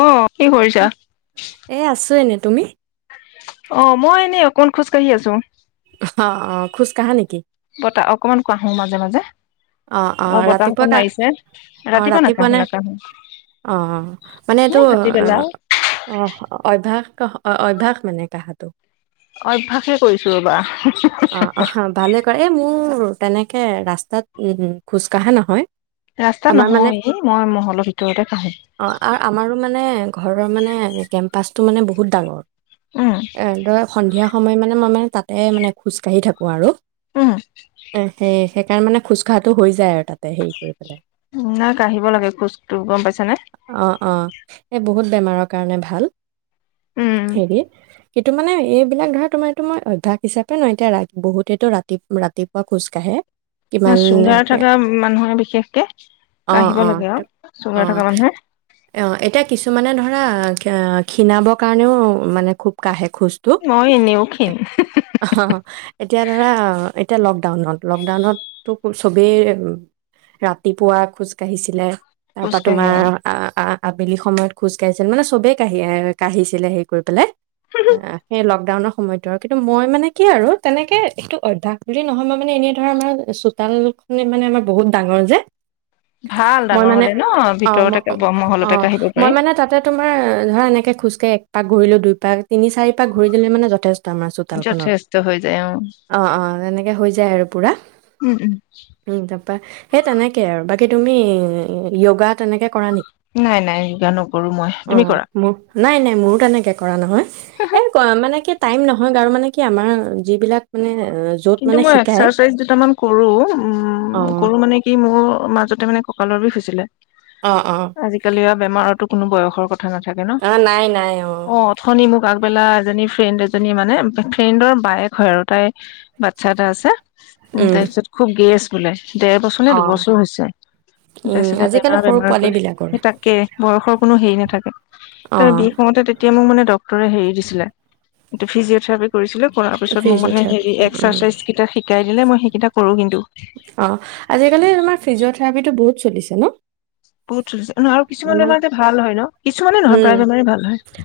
অ কি কৰিছা? এ আছো এনে তুমি? অ মই এনে অকণ খোজ কঢ়ি আছো। অ অ খোজ কঢ়া নেকি পতা অকমান কোৱ আহো মাজে মাজে। অ অ বতাহ ৰাতিপুৱা অকণ কা মাৰিছে অ ৰাতিপুৱা নাকাঢ়ো নাই নাকাঢ়ো অ অ মানে এ এইটো ভাটিবেলা অ অভ্যাস অ অভ্যাস মানে কঢ়াটো অ অভ্যাসে কৰিছো ৰবা অ অ ভালে কৰে এই মোৰ তেনেকে ৰাস্তাত উম উম খোজ কঢ়া নহয়। ৰাস্তাত আমাৰ মানে নহয় মই মহলৰ ভিতৰতে কাঢ়োঁ। অ আ- আমাৰো মানে ঘৰৰ মানে কেম্পাচটো মানে বহুত ডাঙৰ। উম এ তই সন্ধিয়া সময় মানে মই মানে তাতে মানে খোজকাঢ়ি থাকোঁ আৰু উম দে সেই সেইকাৰণে মানে খোজ কঢ়াটো হৈ যায মানে আৰু তাতে হেৰি কৰি পেলাই নাই কাঢ়িব লাগে খোজো গম পাইছ নে অ অ এই বহুত বেমাৰৰ কাৰণে ভাল হেৰি সেইটো মানে এইবিলাক ধৰা তোমাৰো মই অভ্যাস হিচাপে ন এতিয়া বহুতেতো ৰাতি ৰাতিপুৱা খোজ কাঢ়ে ন চুগাৰ থকা মানুহে বিশেষকে অ কাঢ়িব অ লাগে সেইটো আৰু চুগাৰ থকা মানুহে কি মানে ধৰা খিণাবৰ কাৰণেও মানে খুব কাহে খোজ মই এনেও ক্ষীণ এতিয়া ধৰা আ এতিয়া লকডাউনত লকডাউনত তোক চবেই ৰাতিপুৱা খোজ কাঢ়িছিলে তাৰ পৰাা খোজকাঢ়ে তোমাৰ আৰু আহ আবেলি সময়ত খোজ কঢ়িছিল মানে চবেই কাঢ়ি কাঢ়িছিলে হেৰি কৰি পেলাই সেই লকডাউনৰ সময়তো আৰু কিন্তু মই মানে কি আৰু তেনেকে একটো অভ্যাস বুলি নহয় মই মানে এনেই ধৰা চোতাল খনে মানে আমাৰ বহুত ডাঙৰ যে ভাল মই ডাঙৰ মানে হলে ন অ ম ভিতৰতে অ মহলতে কাঢ়িব মই পাৰি মানে তাতে তোমাৰ ধৰা এনেকে খোজ ত এক পাক ঘূৰিলে দুই পাক তিনি চাৰি পাক ঘূৰি দিলে মানে যথেষ্ট আমাৰ চোতালখনত যথেষ্ট হৈ যায় অ অঁ অঁ তেনেকৈ হৈ যায় আৰু পূৰা উম উম সেই তেনেকে আৰু বাকী তুমি যোগা তেনেকে কৰা নেকি নাই নাই যোগা নকৰো মই অ তুমি কৰা মোৰ নাই নাই মোৰো তেনেকৈ কৰা নহয় এইবোৰ কৰা মানে কি টাইম নহয় বাৰু মানে কি আমাৰ যিবিলাক মানে অ, য'ত কিন্তু মানে মই শিকায় এক্সাৰচাইজ দুটামান কৰো উম অ', কৰো মানে কি মোৰ মাজতে মানে কঁকালৰ বিষ আছিলে অ', অ', আজিকালি বেমাৰতো কোনো বয়সৰ কথা না থাকে ন অ', নাই নাই অ অথনি মোক এজনী ফ্ৰেণ্ড এজনী মানে ফ্ৰেণ্ডৰ বায়েক হয় আৰু তাই বাচ্ছা এটা আছে উম তাৰপিছত খুব গেছ গুল [unintelligible] ডেৰ বছৰ নে অ'। দুবছৰ হৈছে উম, তাৰপিছতে আজিকালি বেমাৰ সৰু পোৱালী বেমাৰকৈ বিলাকৰ সেই তাকে বয়সৰ কোনো হেৰি নাথাকে তাৰ অ', বিষ হওতে তেতিয়া মোক মানে ডক্টৰে হেৰি দিছিলে ফিজিঅ থেৰাপি কৰিছিলে কৰাৰ পিছত মোৰ মানে ফিজিঅথেৰাপি হেৰি এক উম, এক্সাৰচাইজ কেইটা শিকাই দিনে মই সেইকেইটা কৰো কিন্তু অ আজিকালি তোমাৰ ফ্ৰিজিঅ থ্ৰেৰাপিতো বহুত চলিছে ন বহুত চলিছে ন কিছুমান মানে বেমাৰ যে ভাল হয় ন কিছুমান নহয় উম, প্ৰায় বেমাৰ ভাল হয়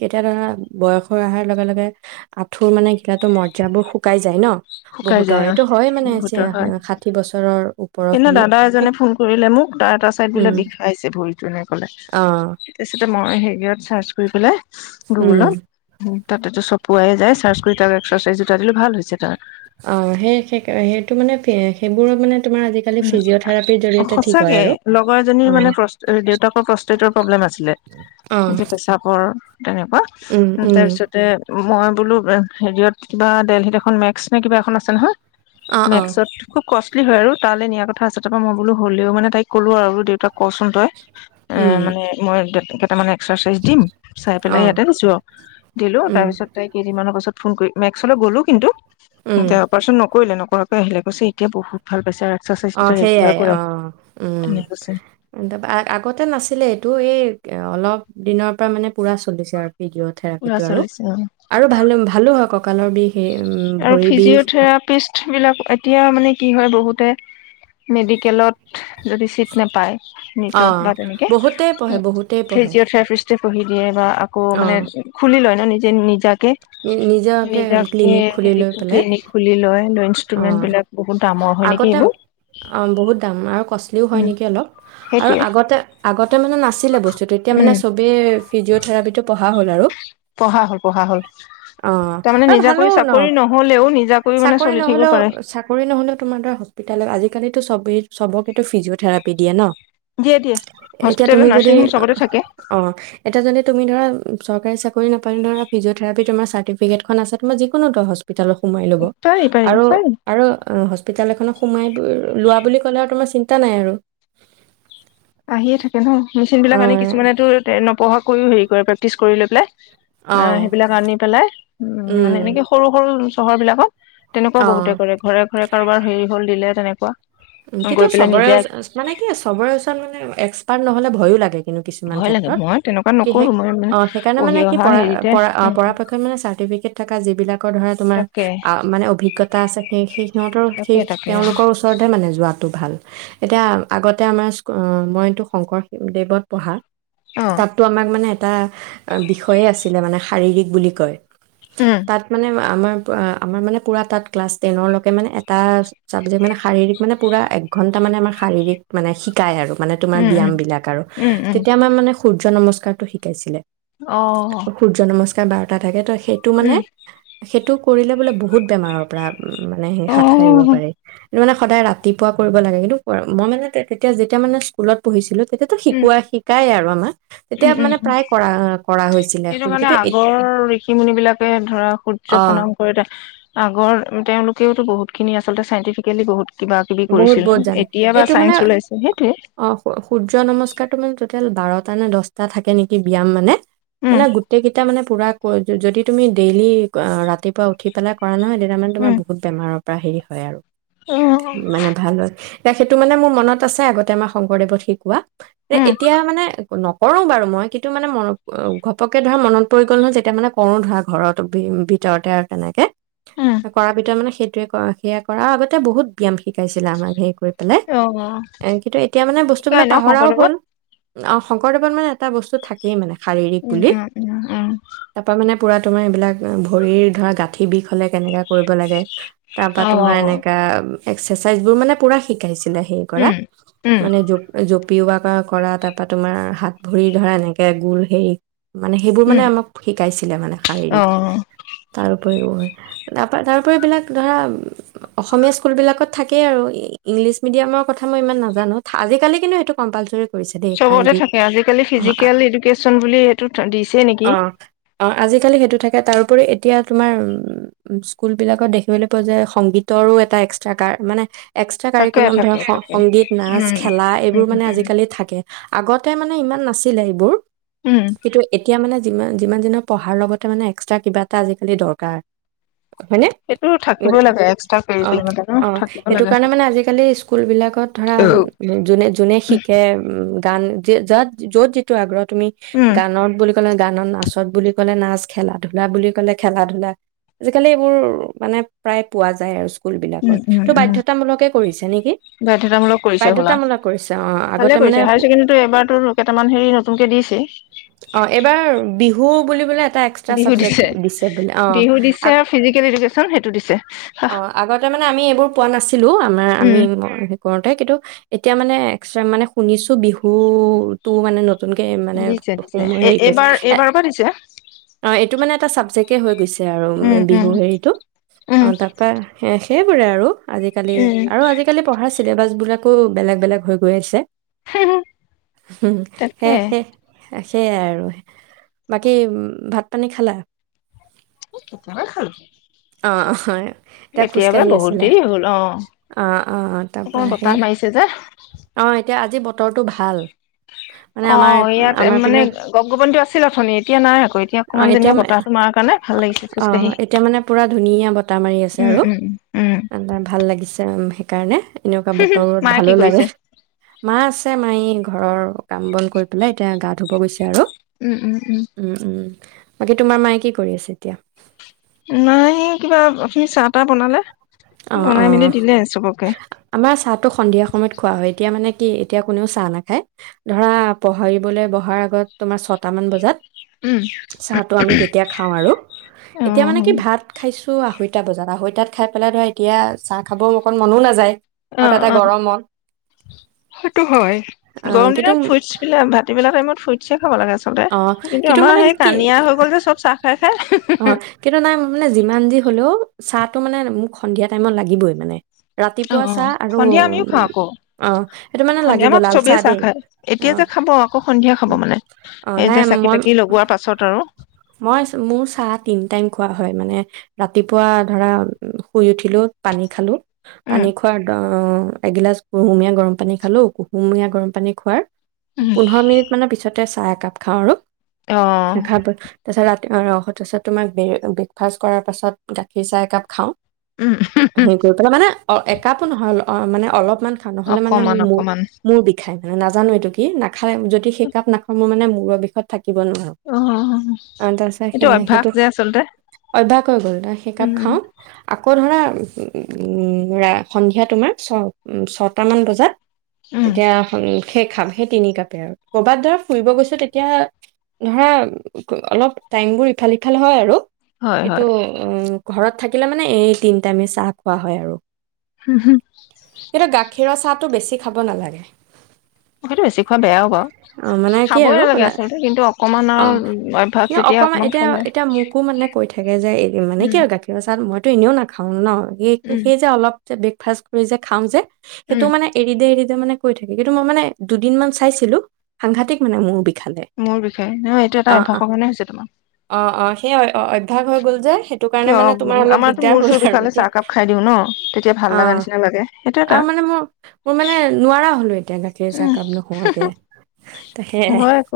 কেতিয়াবা ধৰা বয়স হৈ অহাৰ লগে লগে আঁঠুৰ মানে ঘীলাটো মজাবোৰ শুকাই যায় ন শুকাই বহুতৰ যায় এইটো হয় মানে আৰু বহুতৰ হয় ষাঠি বছৰৰ ওপৰৰ সিদিনা খিনি দাদা এজনে ফোন কৰিলে মোক তাৰ এটা চাইদ বোলে উম, বিষাইছে ভৰিটো এনেকে কলে অ', মই হেৰিয়ত চাৰ্চ কৰি পেলাই উম। গুগলত তাতে চপুৱাই যায় চাৰ্চ কৰি তাৰ এক্সাৰচাইজ দুটা দিলে ভাল হৈছে তাৰ অ সেই সেই সেইটো মানে সেইবোৰ মানে তোমাৰ আজিকালি ফিজিঅ'থেৰাপিৰ উ জৰিয়তে ঠিক হয় সচাকে আৰু লগৰ এজনীৰ অ মানে প্ৰ দেউতাকৰ প্ৰস্তেটৰ প্ৰব্লেম আছিলে অ পেচাবৰ তেনেকুৱা উম উম তাৰ পিছতে মই বোলো হেৰিয়ত কিবা দেলহিত এখন মেক্স নে কিবা এখন আছে নহয় অ অ মেকছত খুব কষ্ট হয় আৰু তালৈ নিয়া কথা আছে টাপা মই বোলো হলেও মানে তাই কলো আৰু দেউতাক কচোন তই এ উম মানে মই তাৰ মানে এক্সাৰচাইজ দিম চাই অ পেলাই ইয়াতে গুছো দিলো তাৰ উম পিছত তাই কেইদিনমানৰ পাছত ফোন কৰি মেক্সলৈ গ'লো কিন্তু উম এতিয়া অপাৰ্চন নকৰিলে ন? পকৈ আহিলে কৈছে এতিয়া বহুত ভাল পছাৰ অ সেইয়াই অ উম তেনেকে কৈছে আগতে নাছিলে এইটো এই অলপ দিনৰ পৰা মানে পোৰা চলিছে আৰু থেৰাপি পুৰা টো চলিছে আৰু, ভাল ভালো হয় ক আৰু ফিজিঅথেৰাপিষ্ট বিলাক এতিয়া মানে কি হয় বহুতে মেডিকেলত যদি ছিট নাপায় অ নটত বা তেনেকে বহুতেই পঢ়ে বহুতেই পঢ়ে ফিজিঅ থেৰাপিষ্টে পঢ়ি দিয়ে বা আকৌ মানে খুলি লয় ন যে নিজাক নিজেকে হেৰি ক্লিনিক খুলি লয়। অ ইনষ্টোমেন্ত বিলাক বহুত দামৰ হয় নেকি আগতে এইবোৰ অ, বহুত দাম আৰু কষ্টলিও হয় উম নেকি অলপ আৰু সেইটোয়ে আগতে আগতে মানে নাছিলে বস্তু ত' তেতিয়া মানে উম চবেই ফিজঅ'থেৰাপিটো পঢ়া হ'ল পঢ়া হ'ল। অ তাৰমানে আৰু ভালো নিজাকৈ ন চাকৰি নহ'লেও নিজাকৈ মানে চত চাকৰি নহ'লেও চাকৰি নহ'লেও তোমাৰ দ্বাৰা হস্পিতালয় আজিকালিটো চবেই। চবকেটো ফিজিঅ'থেৰাপি দিয়ে ন। দিয়ে দিয়ে এতিয়া হস্পিতেল তুমি যদি নাৰ্ছিং হোম চবতে থাকে অ এতিয়া যদি তুমি ধৰা চৰকাৰী চাকৰি নাপালে ধৰা ফিজিঅথেৰাপি তোমাৰ চাৰ্টিফিকেটখন আছে তুমি যিকোনোটো হস্প হস্পিতালত সোমাই ল'ব। পাৰি পাৰি আৰু পাৰি আৰু অ হস্প বিদ্যালয় এখনত সোমাই গৈ লোৱা বুলি ক'লে আৰু তোমাৰ চিন্তা নাই আৰু। [inaudible] আহিয়ে থাকে ন মেচিন বিলাক অ আনি কিছুমানেটো নপঢ়া কৰিও হেৰি প্ৰেক্টিছ কৰি লৈ পেলাই। অ সেইবিলাক আনি পেলাই উম মানে এনেকে সৰু সৰু চহৰবিলাকক তেনেকুৱা অ', বহুতে কৰে ঘৰে ঘৰে কাৰোবাৰ হেৰি হল দিলে তেনেক। কোৱা। কিন্তু চবৰে ওচৰ মানে কি চবৰে ওচৰত মানে এক্সপাৰ্ট নহ'লে ভয়ো লাগে। কিন্তু কিছুমান ভয় লাগে ক্ষেত্ৰত মই তেনেকুৱা কি সে নকৰো মই মানে অ সেইকাৰণে মানে পঢ়ি কি অহা পৰা হেৰিতে পৰা অ উম পৰাপক্ষত মানে চাৰ্টিফিকেট থকা যিবিলাকৰ ধৰা তোমাৰ তাকে আ মানে অভিজ্ঞতা আছে সেই সিহঁতৰ তাকে শেষ তাকে তেওঁলোকৰ ওচৰত যোৱাটো ভাল এতিয়া আগতে আমাৰ স্কু অ মইটো শংকৰদেৱত পঢ়া অ তাতটো আমাক মানে। এটা বিষয়ে আছিলে মানে শাৰীৰিক বুলি কয়। উম তাত মানে আমাক আমাৰ অ আমাৰ মানে পুৰা তাত ক্লাছ টেনৰলেকে মানে এটা চাবজেক্ট মানে শাৰীৰিক। মানে পুৰা এক ঘণ্টা মানে আমাক শাৰীৰিক মানে শিকায় আৰু। মানে তোমাৰ উম ব্যায়াম উম বিলাক আৰু উম উম তেতিয়া আমাৰ মানে। সূৰ্য্য নমস্কাৰটো শিকাইছিলে। অ। তাত বাৰটা থাকে তই সেইটো মানে উম সেইটো। কৰিলে বোলে বহুত বেমাৰৰ পৰা উম মানে সি অ হাত সাৰিব উম পাৰে। ই মানে সদায় ৰাত। ৰাতিপুৱা কৰিব লাগে কিন্তু প মই মানে তেতিয়া যেতিয়া মানে স্কুলত পঢ়িছিলোঁ। তেতিয়াটো শিকোৱা শিকাই আৰু আমাক। তেতিয়া উম উম মানে উম প্ৰায় কৰা কৰা হৈছিলে সেইটো কাৰণে কিন্তু এ আগৰ ঋষি মুুনি বিলাকে ধৰা সূৰ্য অ প্ৰণাম কৰি আগৰ তেওঁলোকেওতো বহুতখিনি আচলতে চাইন্টিফিকেলি বহুত কিবা কিবি বহুত কৰিছিল বহুত ন জানে এতিয়া বা এইটো মানে চাইন্স ওলাইছে সেইটোৱে অ সূৰ্য নমস্কাৰটো মানে টেল বাৰটা নে দহটা থাকে নেকি ব্যায়াম মানে মানে গোটেই কেইটা মানে পুৰা যদি তুমি ডেইলি ৰাতিপুৱা উঠি পেলাই কৰা নহয় দটামান তোমাৰ উম বহুত বোৰৰ পৰা হেৰি হয় আৰু উম মানে ভালত এ সেইটো মানে মোৰ মনত আছে আগতে আমাৰ শংকৰদেৱত শিকোৱা উম এতিয়া মানে নকৰোঁ বাৰু মই কিন্তু মানে মন ঘপকে ধৰা মনত পৰি গ'ল নহয় যেতিয়া মানে কৰোঁ ধৰা ঘৰত ভিতৰতে আৰু তেনেকে কৰা ভিতৰত মানে সেইটোৱে কৰ সেয়া কৰাৰ আগতে বহুত ব্যাম শিকাইছিলে আমাক হেৰি কৰি বে উম এ কিন্তু এতিয়া মানে শিকাই বস্তুবিলাক ন পাহৰাও শংকৰদেৱত হ'ল অ শংকৰদেৱত মানে এটা বস্তু থাকেই মানে শাৰীৰিক উম বুলি উম উম উম তাৰ পৰা মানে পুৰা তোমাৰ এইবিলাক ভৰিৰ ধৰা গাঁঠি বিষ হলে কেনেকা কৰিব লাগে তাৰ পৰাা অ তোমাৰ এনেকাা এক্সাৰচাইজ বোৰ মানে পুৰা শিকাইছে স কৰা উম উম মানে পিওৱা কৰা তাৰপৰা তোমাৰ হাত ভৰি ধৰা এনেকৈ গোুৰ হেৰি মানে সেইবোৰ মানে উম আমাক শিকাইছিলে মানে অ শাৰীৰিক তাৰ তাৰাক ধ অসম স্কুলবিলাকত থাকেই আৰু ইংলিছ মিডিয়ামৰ কথা মই ইমান নাজানো আজিকালি কিন্তু সেইটো কম্পালচৰি কৰিছে দেই চবতে থাকে শাৰীৰিক আজিকালি ফিজিকেল এডুকেশ্যন বুলি সেইটো দিছে নেকি অঁ আজিকালি সেইটো থাকে তাৰোপৰি এতিয়া তোমাৰ স্কুলবিলাকত দেখিবলৈ পোৱা যায় সংগীতৰো এটা এক্স কাৰ মানে এক্সট্ৰা থাকে কাৰিকুলাম থাকে ধৰক থাকে সংগীত নাচ উম খেলা উম এইবোৰ মানে উম আজিকালি থাকে আগতে মানে ইমান নাছিলে এইবোৰ উম কিন্তু এতিয়া মানে যিমান যিমান দিনৰ পঢ়াৰ লগতে মানে এক্সট্ৰা কিবা এটা আজিকালি দৰকাৰ হয়নে? সেইটো থাকিবই লাগে অ এক্সট্ৰা ম ন অ থাকিব সেইটো লাগে কাৰণে মানে আজিকালি স্কুল বিলাকত ধৰা উম যোনে যোনে শিকে উ গান যাত য'ত যিটো আগ্ৰহত তুমি গানত বুলি লে গানত নাচত বুলি ক'লে নাচ খেলা ধূলা বুলি কলে খেলা ধূলা আজিকালি এইবোৰ মানে প্ৰায় পোৱা যায় আৰু উম স্কুলবিলাকত উম তটো উম বাধ্যয়তামূলকে কৰিছে নেকি বাধ্যতামূলক কৰিছে হ'লা বাধ্য়তামূলক কৰিছে অ ভালে আগতে মানে কৰিছে হায়াৰ ছেকেণ্ডেৰীটো এবাৰতো কেইটামান হেৰি নতুনকে দিছে অ এইবাৰ বিহু অঁ বুলি বিহু দিছে বিহু অ দিছে ফিজিকেল এডুকেশচন সেইটো দিছে অ', আগতে আমি এইবোৰ পোৱা নাছিলো আমাৰ আমি উম কৰোতে কিন্তু এতিয়া মানে এক মানে শুনিছো বিহুতটো মানে নতুনক মানে দিছে দিছে এ হে এইবাৰ এইবাৰৰ পৰা দিছে অঁ এইটো মানে এটা চাবজেক্ হৈ গৈছে আৰু উম উম বিহু হেৰিতটো উম অঁ তাৰপা সেইবোৰে আৰু আজিকালি আৰু আজিকালি পঢ়া চিছিলে বাছবিলাকো বেলেগ বেলেগ হৈ গৈ আছে হুম তাকে সেইয়াই আৰু বাকী উ ভাত পানী খালা দুবাৰ খালো অঁ' হয় এতিয়া আছিল অঁ অঁ তাৰ অকমান পৰা বতাহ সেই মাৰিছে যে অঁ এতিয়া আজি বতৰটো ভাল মানে আমাৰ অঁ ইয়াত আমাৰ মানে পিনৰ গপ গপনিটো আছিল অথনি এতিয়া নাই আকৌ এতিয়া অ অকমান এতিয়া যেনিবা বতাহটো মাৰ কাৰণে ভাল লাগিছে অ খোজকাাঢ়ি এতিয়া মানে উম উম উ আৰ ভাল লাগিছে সেইকাৰণে এনেকুৱা বতৰত মায়ে কি ভালো কৰিছে? লাগে মা আছে মায় ঘৰৰ কাম বন কৰি পেলাই এতিয়া গা ধুব গৈছে আৰু উম উম উম বাকী তোমাৰ মায়ে কি কৰি আছে এতিয়া নাইি কিবা আপুনি চাহ তাহ বনালে অঁ বনাই মেলি অঁ দিলে চবকে। আমাৰ চাহটো সন্ধিয়া সময়ত খোৱা হয় এতিয়া মানে কি এতিয়া কোনেও চাহ নাখায় ধৰা পাহৰিবলৈ বহাৰ আগত তোমাৰ ছটামান বজাত উম চাহটো আমি তেতিয়া খাওঁ আৰু অ এতিয়া মানে কি ভাত খাইছো টো আঢ়ৈটা বজাত, আঢ়ৈতাত খাই পেলাই ধৰা এত এতিয়া, চাহ খাব অকণ মনো নাযায়। আৰু অঁ' তাতে অঁ', গৰমত সেইটো হয়, অ' গৰম কিন্তু দিনত ফ্ৰুইটচ বিলা-ভাটীবেলা টাইমত ফ্ৰুইট খাব লাগে আচলতে, অ' কিন্তু আমাৰ মানে সেই কানিয়া হৈ গ'ল যে চব চাহ খাই খাই। অঁ', কিন্তু নাই মানে, যিমান যি হ'লেও চাহটো মানে, মোক সন্ধিয়া টাইমত লাগিবই মানে। অ' ৰাতিপুৱা চাহ অ', আৰু সন্ধিয়া আমিও খাওঁ উম, আকৌ, অ' সেইটো মানে সন্ধিয়া লাগিব আমাক লাল চবেই চাহ দেই। খায়। এতিয়া অ' যে খাব, আকৌ সন্ধিয়া খাব উম, মানে, অ' এই নাই যে চাকি মই তাকি লগোৱাৰ পাছত আৰু। তিন টাইম খোৱা হয় মানে, ৰাতিপুৱা ধৰা, শুই উঠিলো পানী খালো। উম পানী খোৱাৰ দ এগিলাচ কুহুমীয়া গৰম পানী খালো, কুহুমীয়া গৰম পানী খোৱাৰ উম পোন্ধৰ মিনিট মানৰ পিছত তে চাহ একাপ খাওঁ আৰু। অ'। খাৰ প- তাৰপিছত ৰাতি [unintelligible] তাৰপাছত তোমাৰ, ব্ৰে ব্ৰেকফাষ্ট কৰাৰ পাছত গাখীৰ চাহ একাপ খাওঁ। উম, হু' হু'। হেৰি কৰি পেলাই মানে অ একাপো নহয়, অল অ মানে অলপ। ইমান খাওঁ, নহ'লে মানে অকমান মোৰ মূ অকমান মূৰ বিষাই নাজানো এইটো কি, নাক খাই, যদি সেই কাপ নাখাওঁ মই মানে মূ [unintelligible] বিষত থাক কিব নোৱাৰো, অ আন তাক চাই এইটো অভ্যাস যে আচলতে। অভ্যাস হৈ গ'ল, তাৰ সেই উম কাপ উম খাওঁ, আকৌ হ'ব ধৰা, উম, ৰা-সন্ধিয়া তোমাৰ ছ-উম ছটামান বজাত উম তেতিয়া [unintelligible] সে খাম সেই তিনি কাপে আৰু, ক'ৰবাত ধৰা ফুৰিব গৈছো তেতিয়া, ধৰা উম, অলপ টাইম বোৰ ই ইফাল-সিফাল হয় আৰু। হয় এইটো, হয় উম ঘৰত থাকিলে মানে এই তিনি টাইমে চাহ খোৱা হয় আৰু। কিন্তু গাখীৰৰ চাহটো বেছি [unintelligible] খাব নালাগে। সেইটো বেছি খোৱা বেয়াও বাৰু অ', মানে কি খাবই আৰু নালাগে আচলতে কিন্তু অকমান অ', আৰু অভ্যাস যেতিয়া অকমান এতিয়া খালে এতিয়া মোকো মানে কৈ থাকে যে মানে কি উম আৰু গাখীৰৰ চাহ মই তু এনেও নাখাওঁ ন আৰু স উম সেই যে অলপ যেতিয়া ব্ৰেকফাষ্ট কৰি যে খাওঁ যে সেইটো উম মানে এৰি দ এৰি মানে কৈ থাকে কিন্তু মই মানে দুদিনমান চাইছিলো সাংঘাতিক মানে মোৰ মোৰ বিষয়ে নহ এইটো এটা অভ্যাসৰ কাৰণে হৈছে তোমাৰ অ অ সেই অভ্যাস হৈ গ'ল যে সেইটো কাৰণে কিয় মানে তোমাৰ উম, অলপ আমাৰতো দিগদাৰ মূৰ হল চুৰ আৰু বিষালে এতিয়া চাহকাপ খাই দিওঁ ন তেতিয়া ভাল লগা আহ নিচিনা লাগে সেইটো এটা আৰু মানে মোৰ মোৰ মানে নোৱাৰা হলো এতিয়া তাকে চাহ উম কাপ নোখোৱাকে তাকে হয় আকৌ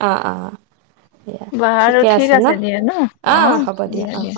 অ অ বাৰু ঠিক আছে দিয়া ন অ হ'ব দিয়া অ অ দিয়া